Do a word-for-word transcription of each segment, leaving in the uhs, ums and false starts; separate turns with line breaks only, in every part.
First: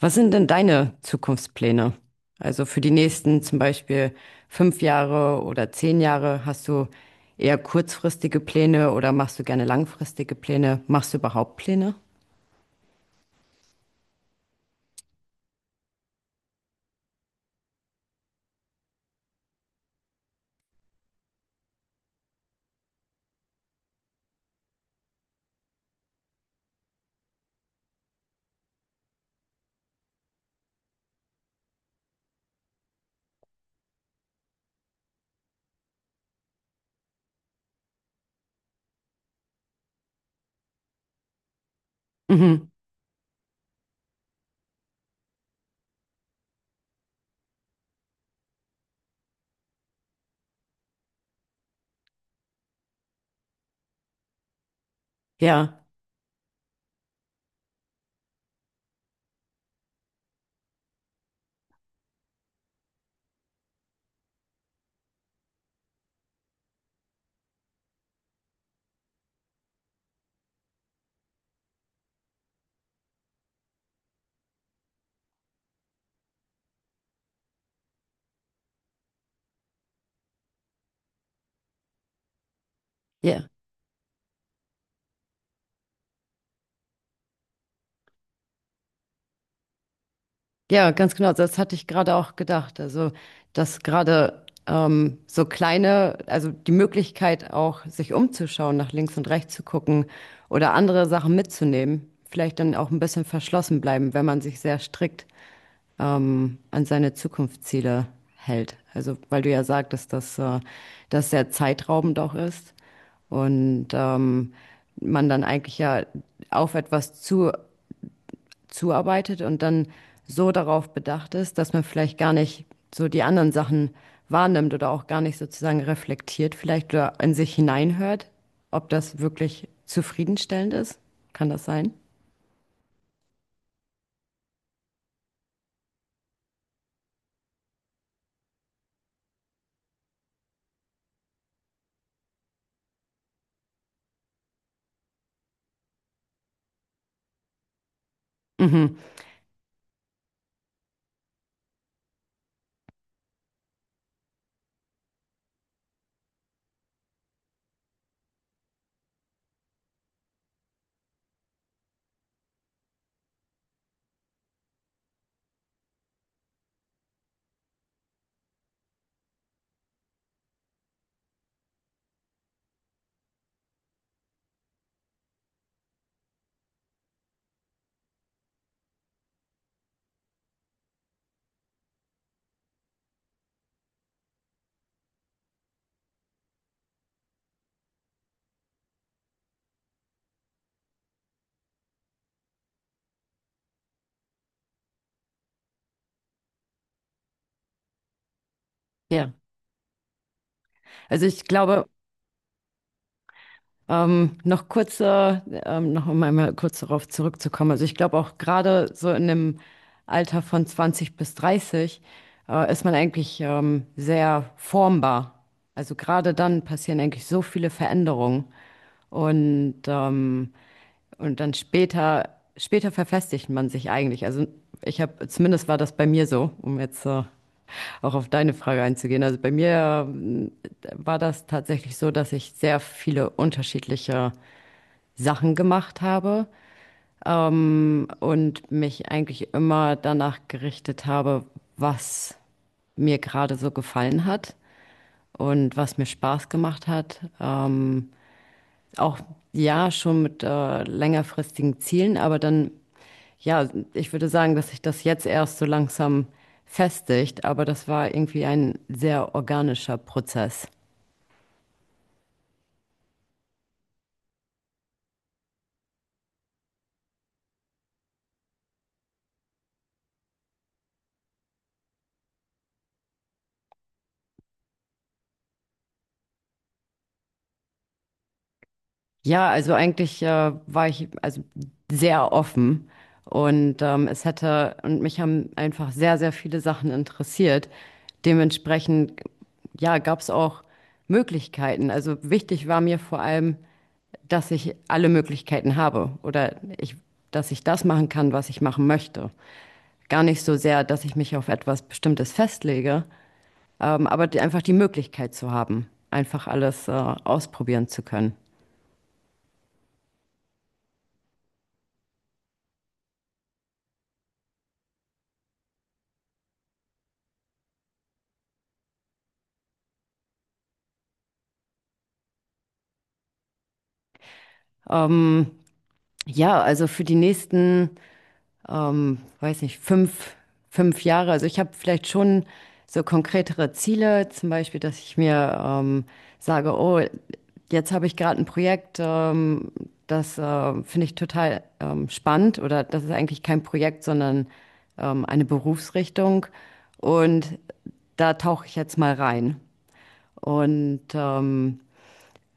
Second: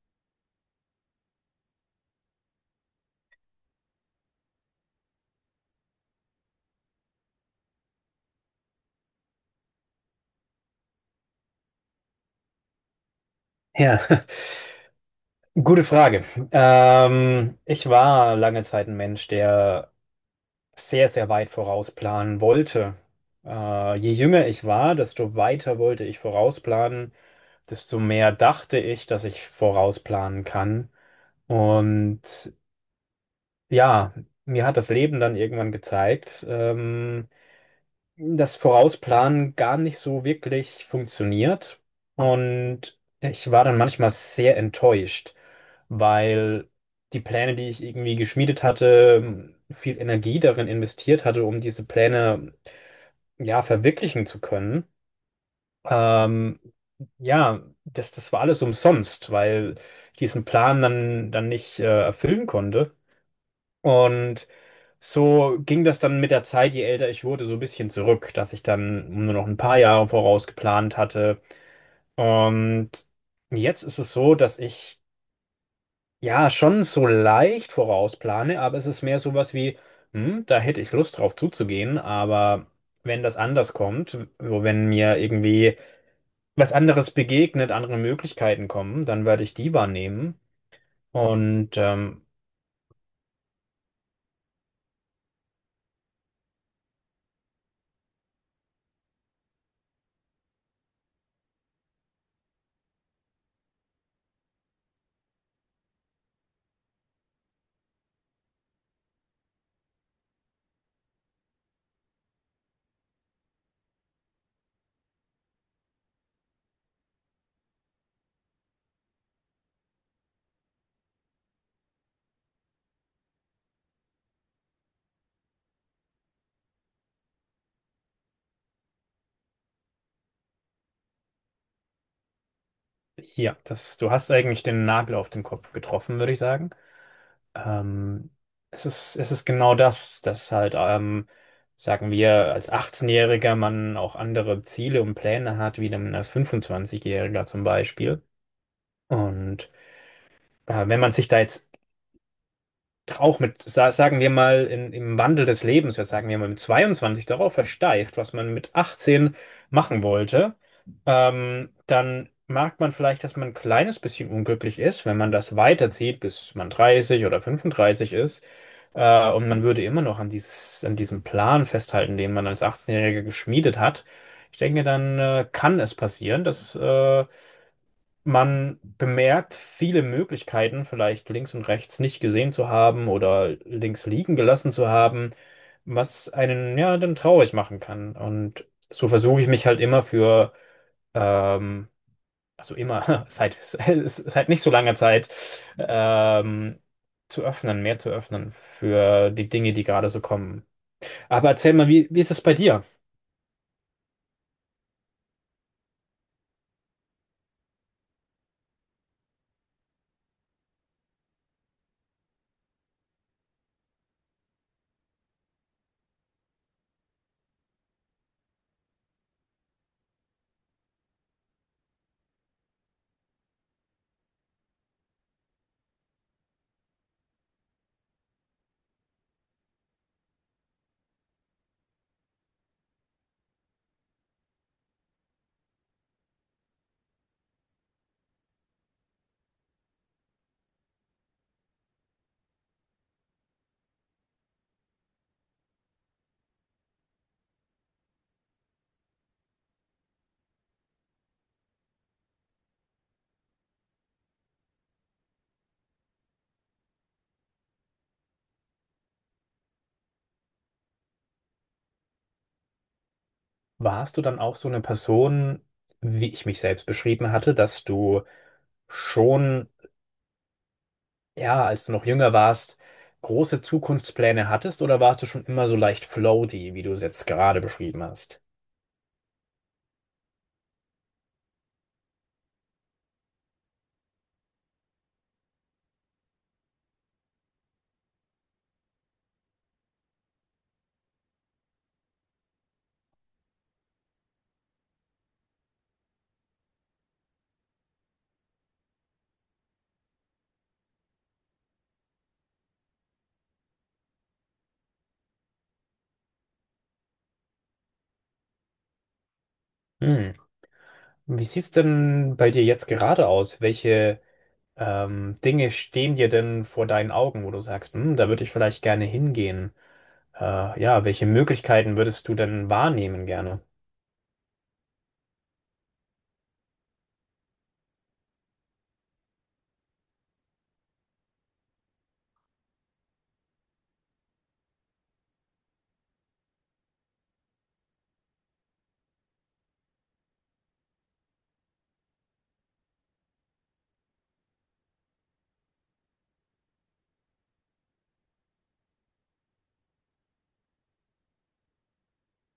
Was sind denn deine Zukunftspläne? Also für die nächsten zum Beispiel fünf Jahre oder zehn Jahre, hast du eher kurzfristige Pläne oder machst du gerne langfristige Pläne? Machst du überhaupt Pläne?
Ja, gute Frage. Ähm, ich war lange Zeit ein Mensch, der sehr, sehr weit vorausplanen wollte. Äh, je jünger ich war, desto weiter wollte ich vorausplanen, desto mehr dachte ich, dass ich vorausplanen kann. Und ja, mir hat das Leben dann irgendwann gezeigt, ähm, das Vorausplanen gar nicht so wirklich funktioniert.
Mhm.
Und ich war dann manchmal sehr enttäuscht, weil die Pläne, die ich irgendwie geschmiedet hatte, viel Energie darin investiert hatte, um diese Pläne ja verwirklichen zu können.
Ja,
Ähm, ja, das, das war alles umsonst, weil ich diesen Plan dann, dann nicht äh, erfüllen konnte. Und so ging das dann mit der Zeit, je älter ich wurde, so ein bisschen zurück, dass ich dann nur noch ein paar Jahre voraus geplant hatte. Und jetzt ist es so, dass ich ja schon so leicht vorausplane, aber es ist mehr sowas wie, hm, da hätte ich Lust drauf zuzugehen, aber wenn das
ja,
anders kommt, wo- wenn mir irgendwie was anderes begegnet, andere Möglichkeiten kommen, dann werde ich die wahrnehmen.
ja, ganz genau. Das hatte
Und
ich gerade
ähm,
auch gedacht. Also, dass gerade ähm, so kleine, also die Möglichkeit auch, sich umzuschauen, nach links und rechts zu gucken oder andere Sachen mitzunehmen, vielleicht dann auch ein bisschen verschlossen bleiben, wenn man sich sehr strikt ähm, an seine Zukunftsziele hält. Also, weil du ja sagtest, dass äh, das sehr zeitraubend auch ist und ähm, man dann eigentlich ja auf etwas zu, zuarbeitet und dann so darauf bedacht ist, dass man vielleicht gar nicht so die anderen Sachen wahrnimmt oder auch gar nicht sozusagen reflektiert vielleicht oder in sich hineinhört, ob das wirklich zufriedenstellend ist. Kann das sein?
ja, das, du hast eigentlich den Nagel auf den Kopf getroffen, würde ich sagen. Ähm, es ist, es ist genau das, dass halt, ähm, sagen wir, als achtzehnjähriger-Jähriger man auch andere Ziele und Pläne hat, wie dann als fünfundzwanzigjähriger-Jähriger zum Beispiel.
Mhm.
Und äh, wenn man sich da jetzt auch mit, sa- sagen wir mal, in, im Wandel des Lebens, ja, sagen wir mal, mit zweiundzwanzig darauf versteift, was man mit achtzehn machen wollte, ähm, dann merkt man vielleicht, dass man ein kleines bisschen unglücklich ist, wenn man das weiterzieht, bis man dreißig oder fünfunddreißig ist. Äh, und man würde immer noch an dieses, an diesem Plan festhalten, den man als achtzehnjähriger-Jähriger geschmiedet hat. Ich denke, dann äh, kann es passieren, dass äh, man bemerkt viele Möglichkeiten, vielleicht links und rechts nicht gesehen zu haben oder links liegen gelassen zu haben, was einen ja dann traurig machen kann. Und so versuche ich mich halt immer für, ähm, also immer, seit, seit nicht so langer Zeit, ähm, zu öffnen, mehr zu öffnen für
Ja.
die Dinge, die gerade so kommen.
Also ich
Aber erzähl mal,
glaube,
wie, wie ist es bei dir?
Ähm, noch kurzer, ähm, noch um einmal kurz darauf zurückzukommen. Also ich glaube auch gerade so in dem Alter von zwanzig bis dreißig äh, ist man eigentlich ähm, sehr formbar. Also gerade dann passieren eigentlich so viele Veränderungen und ähm, und dann später später verfestigt man sich eigentlich. Also ich habe zumindest war das bei mir so, um jetzt äh, auch auf deine Frage einzugehen. Also bei mir ähm, war das tatsächlich so, dass ich sehr viele unterschiedliche Sachen gemacht habe, ähm, und mich eigentlich immer danach gerichtet habe, was mir gerade so gefallen hat und was mir Spaß gemacht hat. Ähm, auch ja, schon mit äh, längerfristigen Zielen, aber dann, ja, ich würde sagen, dass sich das jetzt erst so langsam festigt, aber das war irgendwie ein sehr organischer Prozess.
Warst du dann auch so eine Person, wie ich mich selbst beschrieben hatte, dass du schon ja, als du noch jünger warst, große Zukunftspläne hattest oder warst du schon immer so leicht floaty, wie du es jetzt gerade beschrieben hast?
Ja, also eigentlich äh, war ich also sehr offen und ähm, es hätte und mich haben einfach sehr, sehr viele Sachen interessiert. Dementsprechend, ja, gab es auch Möglichkeiten. Also wichtig war mir vor allem, dass ich alle Möglichkeiten habe oder ich, dass ich das machen kann, was ich machen möchte. Gar nicht so sehr, dass ich mich auf etwas Bestimmtes festlege, ähm, aber die, einfach die Möglichkeit zu haben, einfach alles äh, ausprobieren zu können.
Hm. Wie sieht's denn bei dir jetzt gerade aus? Welche ähm, Dinge stehen dir denn vor deinen Augen, wo du sagst, hm, da würde ich vielleicht gerne hingehen? Äh, ja, welche Möglichkeiten würdest du denn wahrnehmen gerne?
Ähm, Ja, also für die nächsten, ähm, weiß nicht, fünf, fünf Jahre. Also ich habe vielleicht schon so konkretere Ziele, zum Beispiel, dass ich mir ähm, sage, oh, jetzt habe ich gerade ein Projekt, ähm, das äh, finde ich total ähm, spannend oder das ist eigentlich kein Projekt, sondern ähm, eine Berufsrichtung und da tauche ich jetzt mal rein. Und ähm,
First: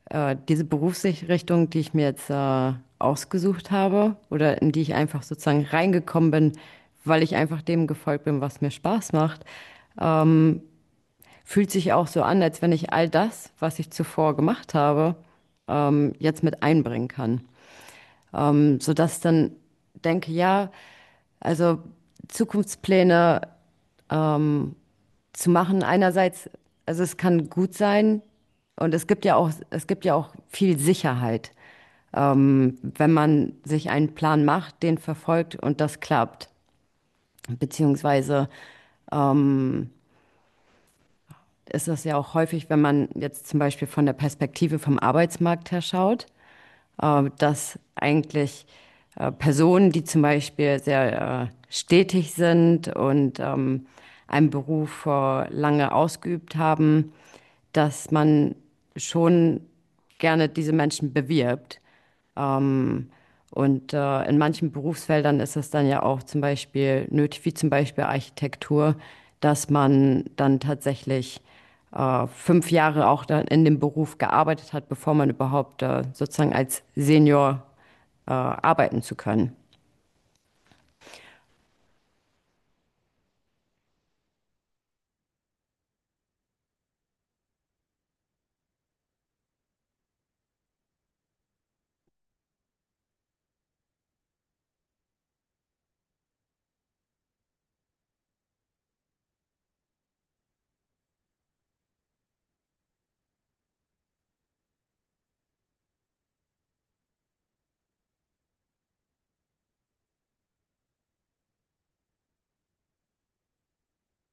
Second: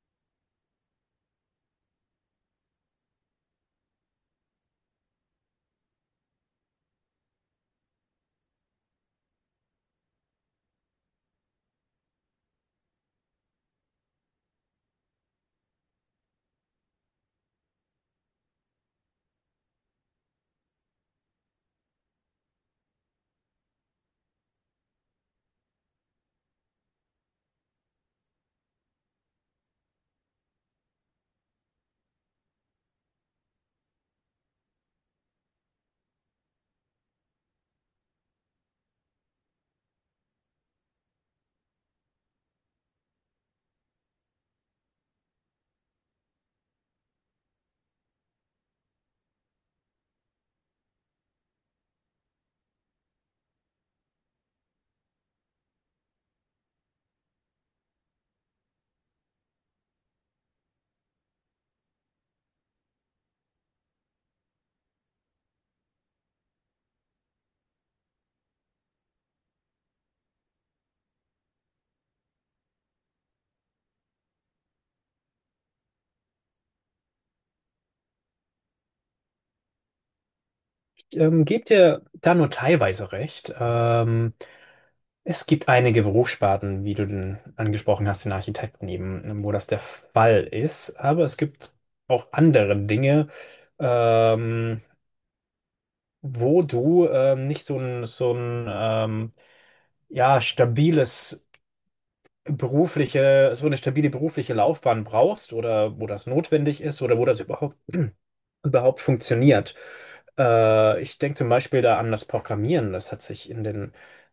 äh, diese Berufsrichtung, die ich mir jetzt äh, ausgesucht habe oder in die ich einfach sozusagen reingekommen bin, weil ich einfach dem gefolgt bin, was mir Spaß macht, fühlt sich auch so an, als wenn ich all das, was ich zuvor gemacht habe, ähm, jetzt mit einbringen kann. Ähm, sodass dann denke, ja, also Zukunftspläne zu machen, einerseits, also es kann gut sein und es gibt ja auch, es gibt ja auch viel Sicherheit, wenn man sich einen Plan macht, den verfolgt und das klappt. Beziehungsweise ähm, ist das ja auch häufig, wenn man jetzt zum Beispiel von der Perspektive vom Arbeitsmarkt her schaut, äh, dass eigentlich äh, Personen, die zum Beispiel sehr äh, stetig sind und ähm, einen Beruf äh, lange ausgeübt haben, dass man schon gerne diese Menschen bewirbt. Und äh, in manchen Berufsfeldern ist es dann ja auch zum Beispiel nötig, wie zum Beispiel Architektur, dass man dann tatsächlich äh, fünf Jahre auch dann in dem Beruf gearbeitet hat, bevor man überhaupt äh, sozusagen als Senior äh, arbeiten zu können.
Ähm, gebt dir da nur teilweise recht. Ähm, Es gibt einige Berufssparten, wie du denn angesprochen hast, den Architekten eben, wo das der Fall ist. Aber es gibt auch andere Dinge, ähm, wo du ähm, nicht so ein, so ein ähm, ja, stabiles berufliche, so eine stabile berufliche Laufbahn brauchst oder wo das notwendig ist oder wo das überhaupt, überhaupt funktioniert. Äh, ich denke zum Beispiel da an das Programmieren. Das hat sich in den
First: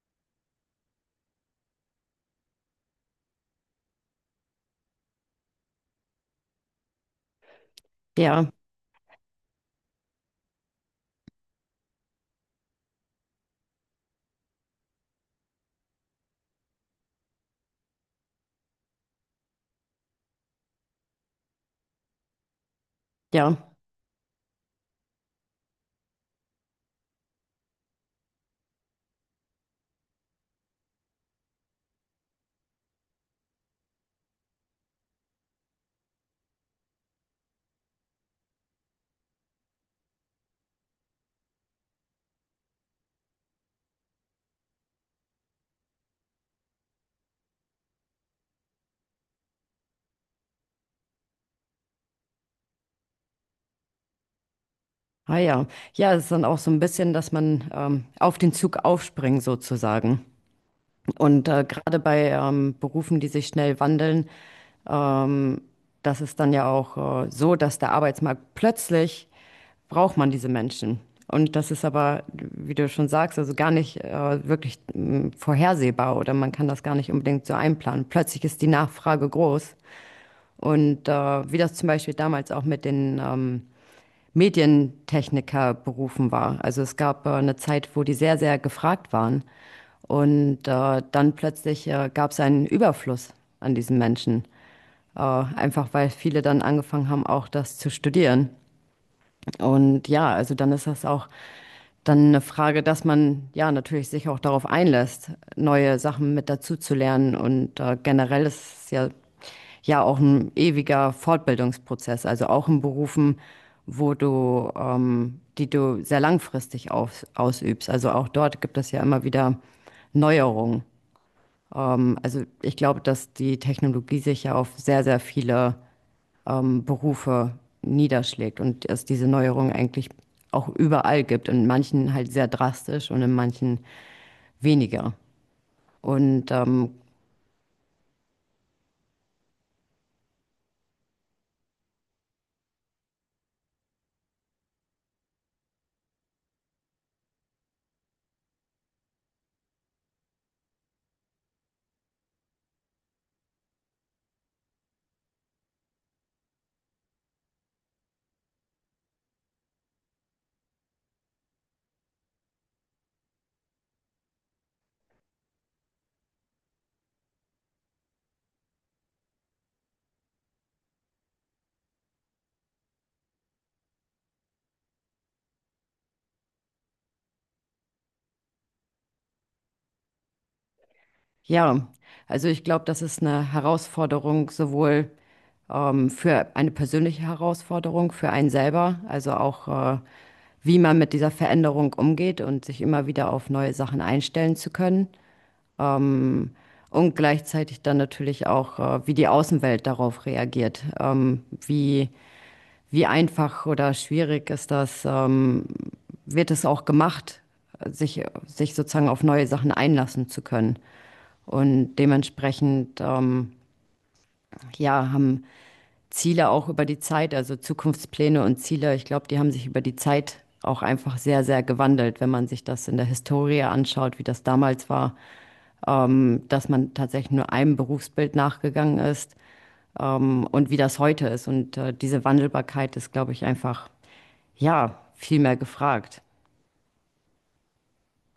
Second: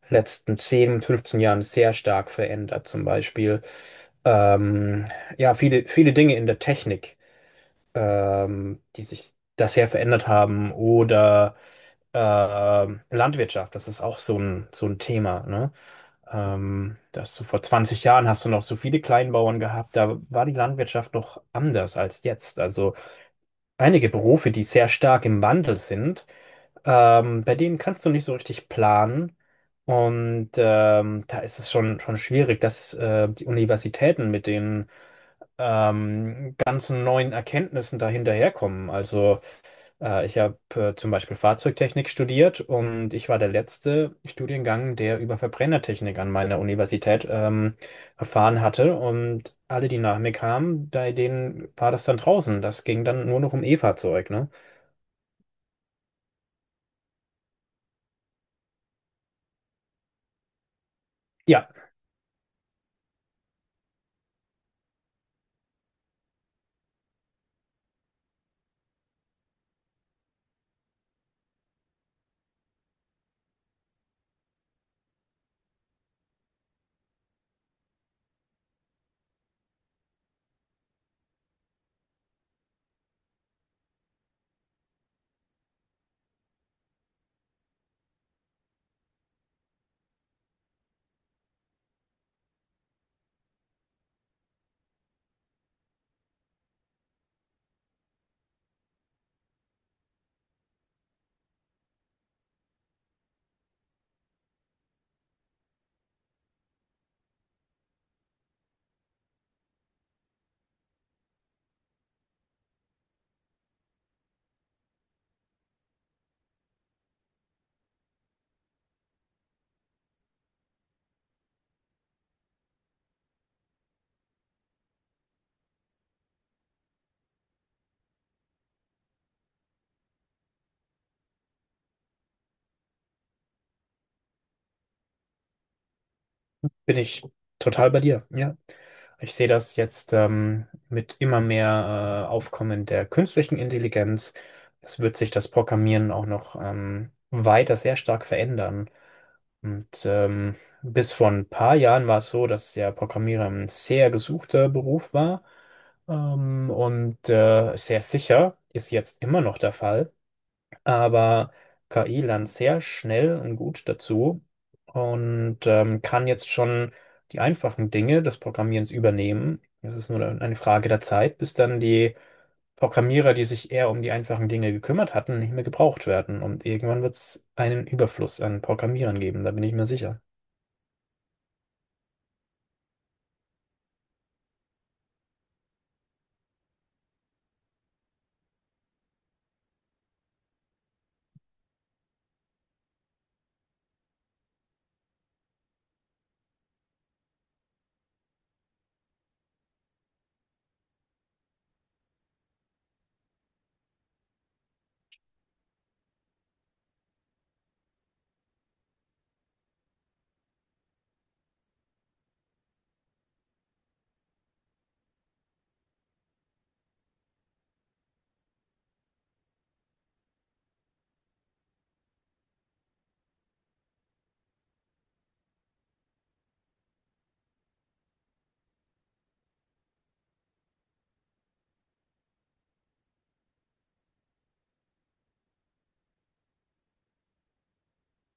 letzten zehn, fünfzehn Jahren sehr stark verändert. Zum Beispiel, ähm, ja, viele, viele Dinge in der Technik,
Ja,
ähm, die sich da sehr verändert haben. Oder ähm, Landwirtschaft, das ist auch so ein, so ein Thema, ne? Ähm, dass du vor zwanzig Jahren hast du noch so viele Kleinbauern gehabt, da war die Landwirtschaft noch anders als jetzt. Also
ja,
einige Berufe, die sehr stark im Wandel sind, ähm, bei denen kannst du nicht so richtig planen. Und ähm, da ist es schon, schon schwierig, dass äh, die Universitäten mit den ähm, ganzen neuen Erkenntnissen da hinterherkommen. Also äh, ich habe äh, zum Beispiel Fahrzeugtechnik studiert und ich war der letzte Studiengang, der über Verbrennertechnik an meiner Universität ähm, erfahren hatte. Und alle, die nach mir kamen, bei denen war das dann draußen. Das ging dann nur noch um E-Fahrzeug, ne?
ah ja. Ja, es ist dann auch so ein bisschen, dass man ähm, auf den Zug aufspringt sozusagen. Und äh,
Ja,
gerade bei ähm, Berufen, die sich schnell wandeln, ähm, das ist dann ja auch äh, so, dass der Arbeitsmarkt plötzlich braucht man diese Menschen. Und das ist aber, wie du schon sagst, also gar nicht äh, wirklich mh, vorhersehbar oder man kann das gar nicht unbedingt so einplanen. Plötzlich ist die Nachfrage groß. Und äh, wie das zum Beispiel damals auch mit den ähm, Medientechniker berufen war. Also es gab äh, eine Zeit, wo die sehr, sehr gefragt waren. Und äh, dann plötzlich äh, gab es einen Überfluss an diesen Menschen. Äh, einfach weil viele dann angefangen haben, auch das zu studieren. Und ja, also dann ist das auch dann eine Frage, dass man ja natürlich sich auch darauf einlässt, neue Sachen mit dazu zu lernen. Und äh, generell ist es ja, ja auch ein ewiger Fortbildungsprozess, also auch in Berufen, wo du, ähm, die du sehr langfristig aus, ausübst. Also auch dort gibt es ja immer wieder Neuerungen. Ähm, also ich glaube, dass die Technologie sich ja auf sehr, sehr viele ähm, Berufe niederschlägt und es diese Neuerung eigentlich auch überall gibt. In manchen halt sehr drastisch und in manchen weniger. Und ähm,
bin ich total bei dir, ja. Ich sehe das jetzt ähm, mit immer mehr äh, Aufkommen der künstlichen Intelligenz. Es wird sich das Programmieren auch noch ähm, weiter sehr stark verändern. Und ähm, bis vor ein paar Jahren war es so, dass ja Programmierer ein sehr gesuchter Beruf war, ähm, und äh, sehr sicher ist jetzt immer noch der Fall. Aber K I lernt sehr schnell und gut dazu und ähm, kann jetzt schon die einfachen Dinge des Programmierens übernehmen. Es ist nur eine Frage der Zeit, bis dann die Programmierer, die sich eher um die einfachen Dinge gekümmert hatten, nicht mehr gebraucht werden. Und irgendwann wird es einen Überfluss an Programmierern geben, da bin ich mir sicher.
ja, also ich glaube, das ist eine Herausforderung sowohl ähm, für eine persönliche Herausforderung für einen selber, also auch äh, wie man mit dieser Veränderung umgeht und sich immer wieder auf neue Sachen einstellen zu können. Ähm, und gleichzeitig dann natürlich auch, äh, wie die Außenwelt darauf reagiert. Ähm, wie, wie einfach oder schwierig ist das? Ähm, wird es auch gemacht, sich, sich sozusagen auf neue Sachen einlassen zu können? Und dementsprechend, ähm, ja, haben Ziele auch über die Zeit, also Zukunftspläne und Ziele, ich glaube, die haben sich über die Zeit auch einfach sehr, sehr gewandelt, wenn man sich das in der Historie anschaut, wie das damals war, ähm, dass man tatsächlich nur einem Berufsbild nachgegangen ist, ähm, und wie das heute ist. Und äh, diese Wandelbarkeit ist, glaube ich, einfach, ja, viel mehr gefragt.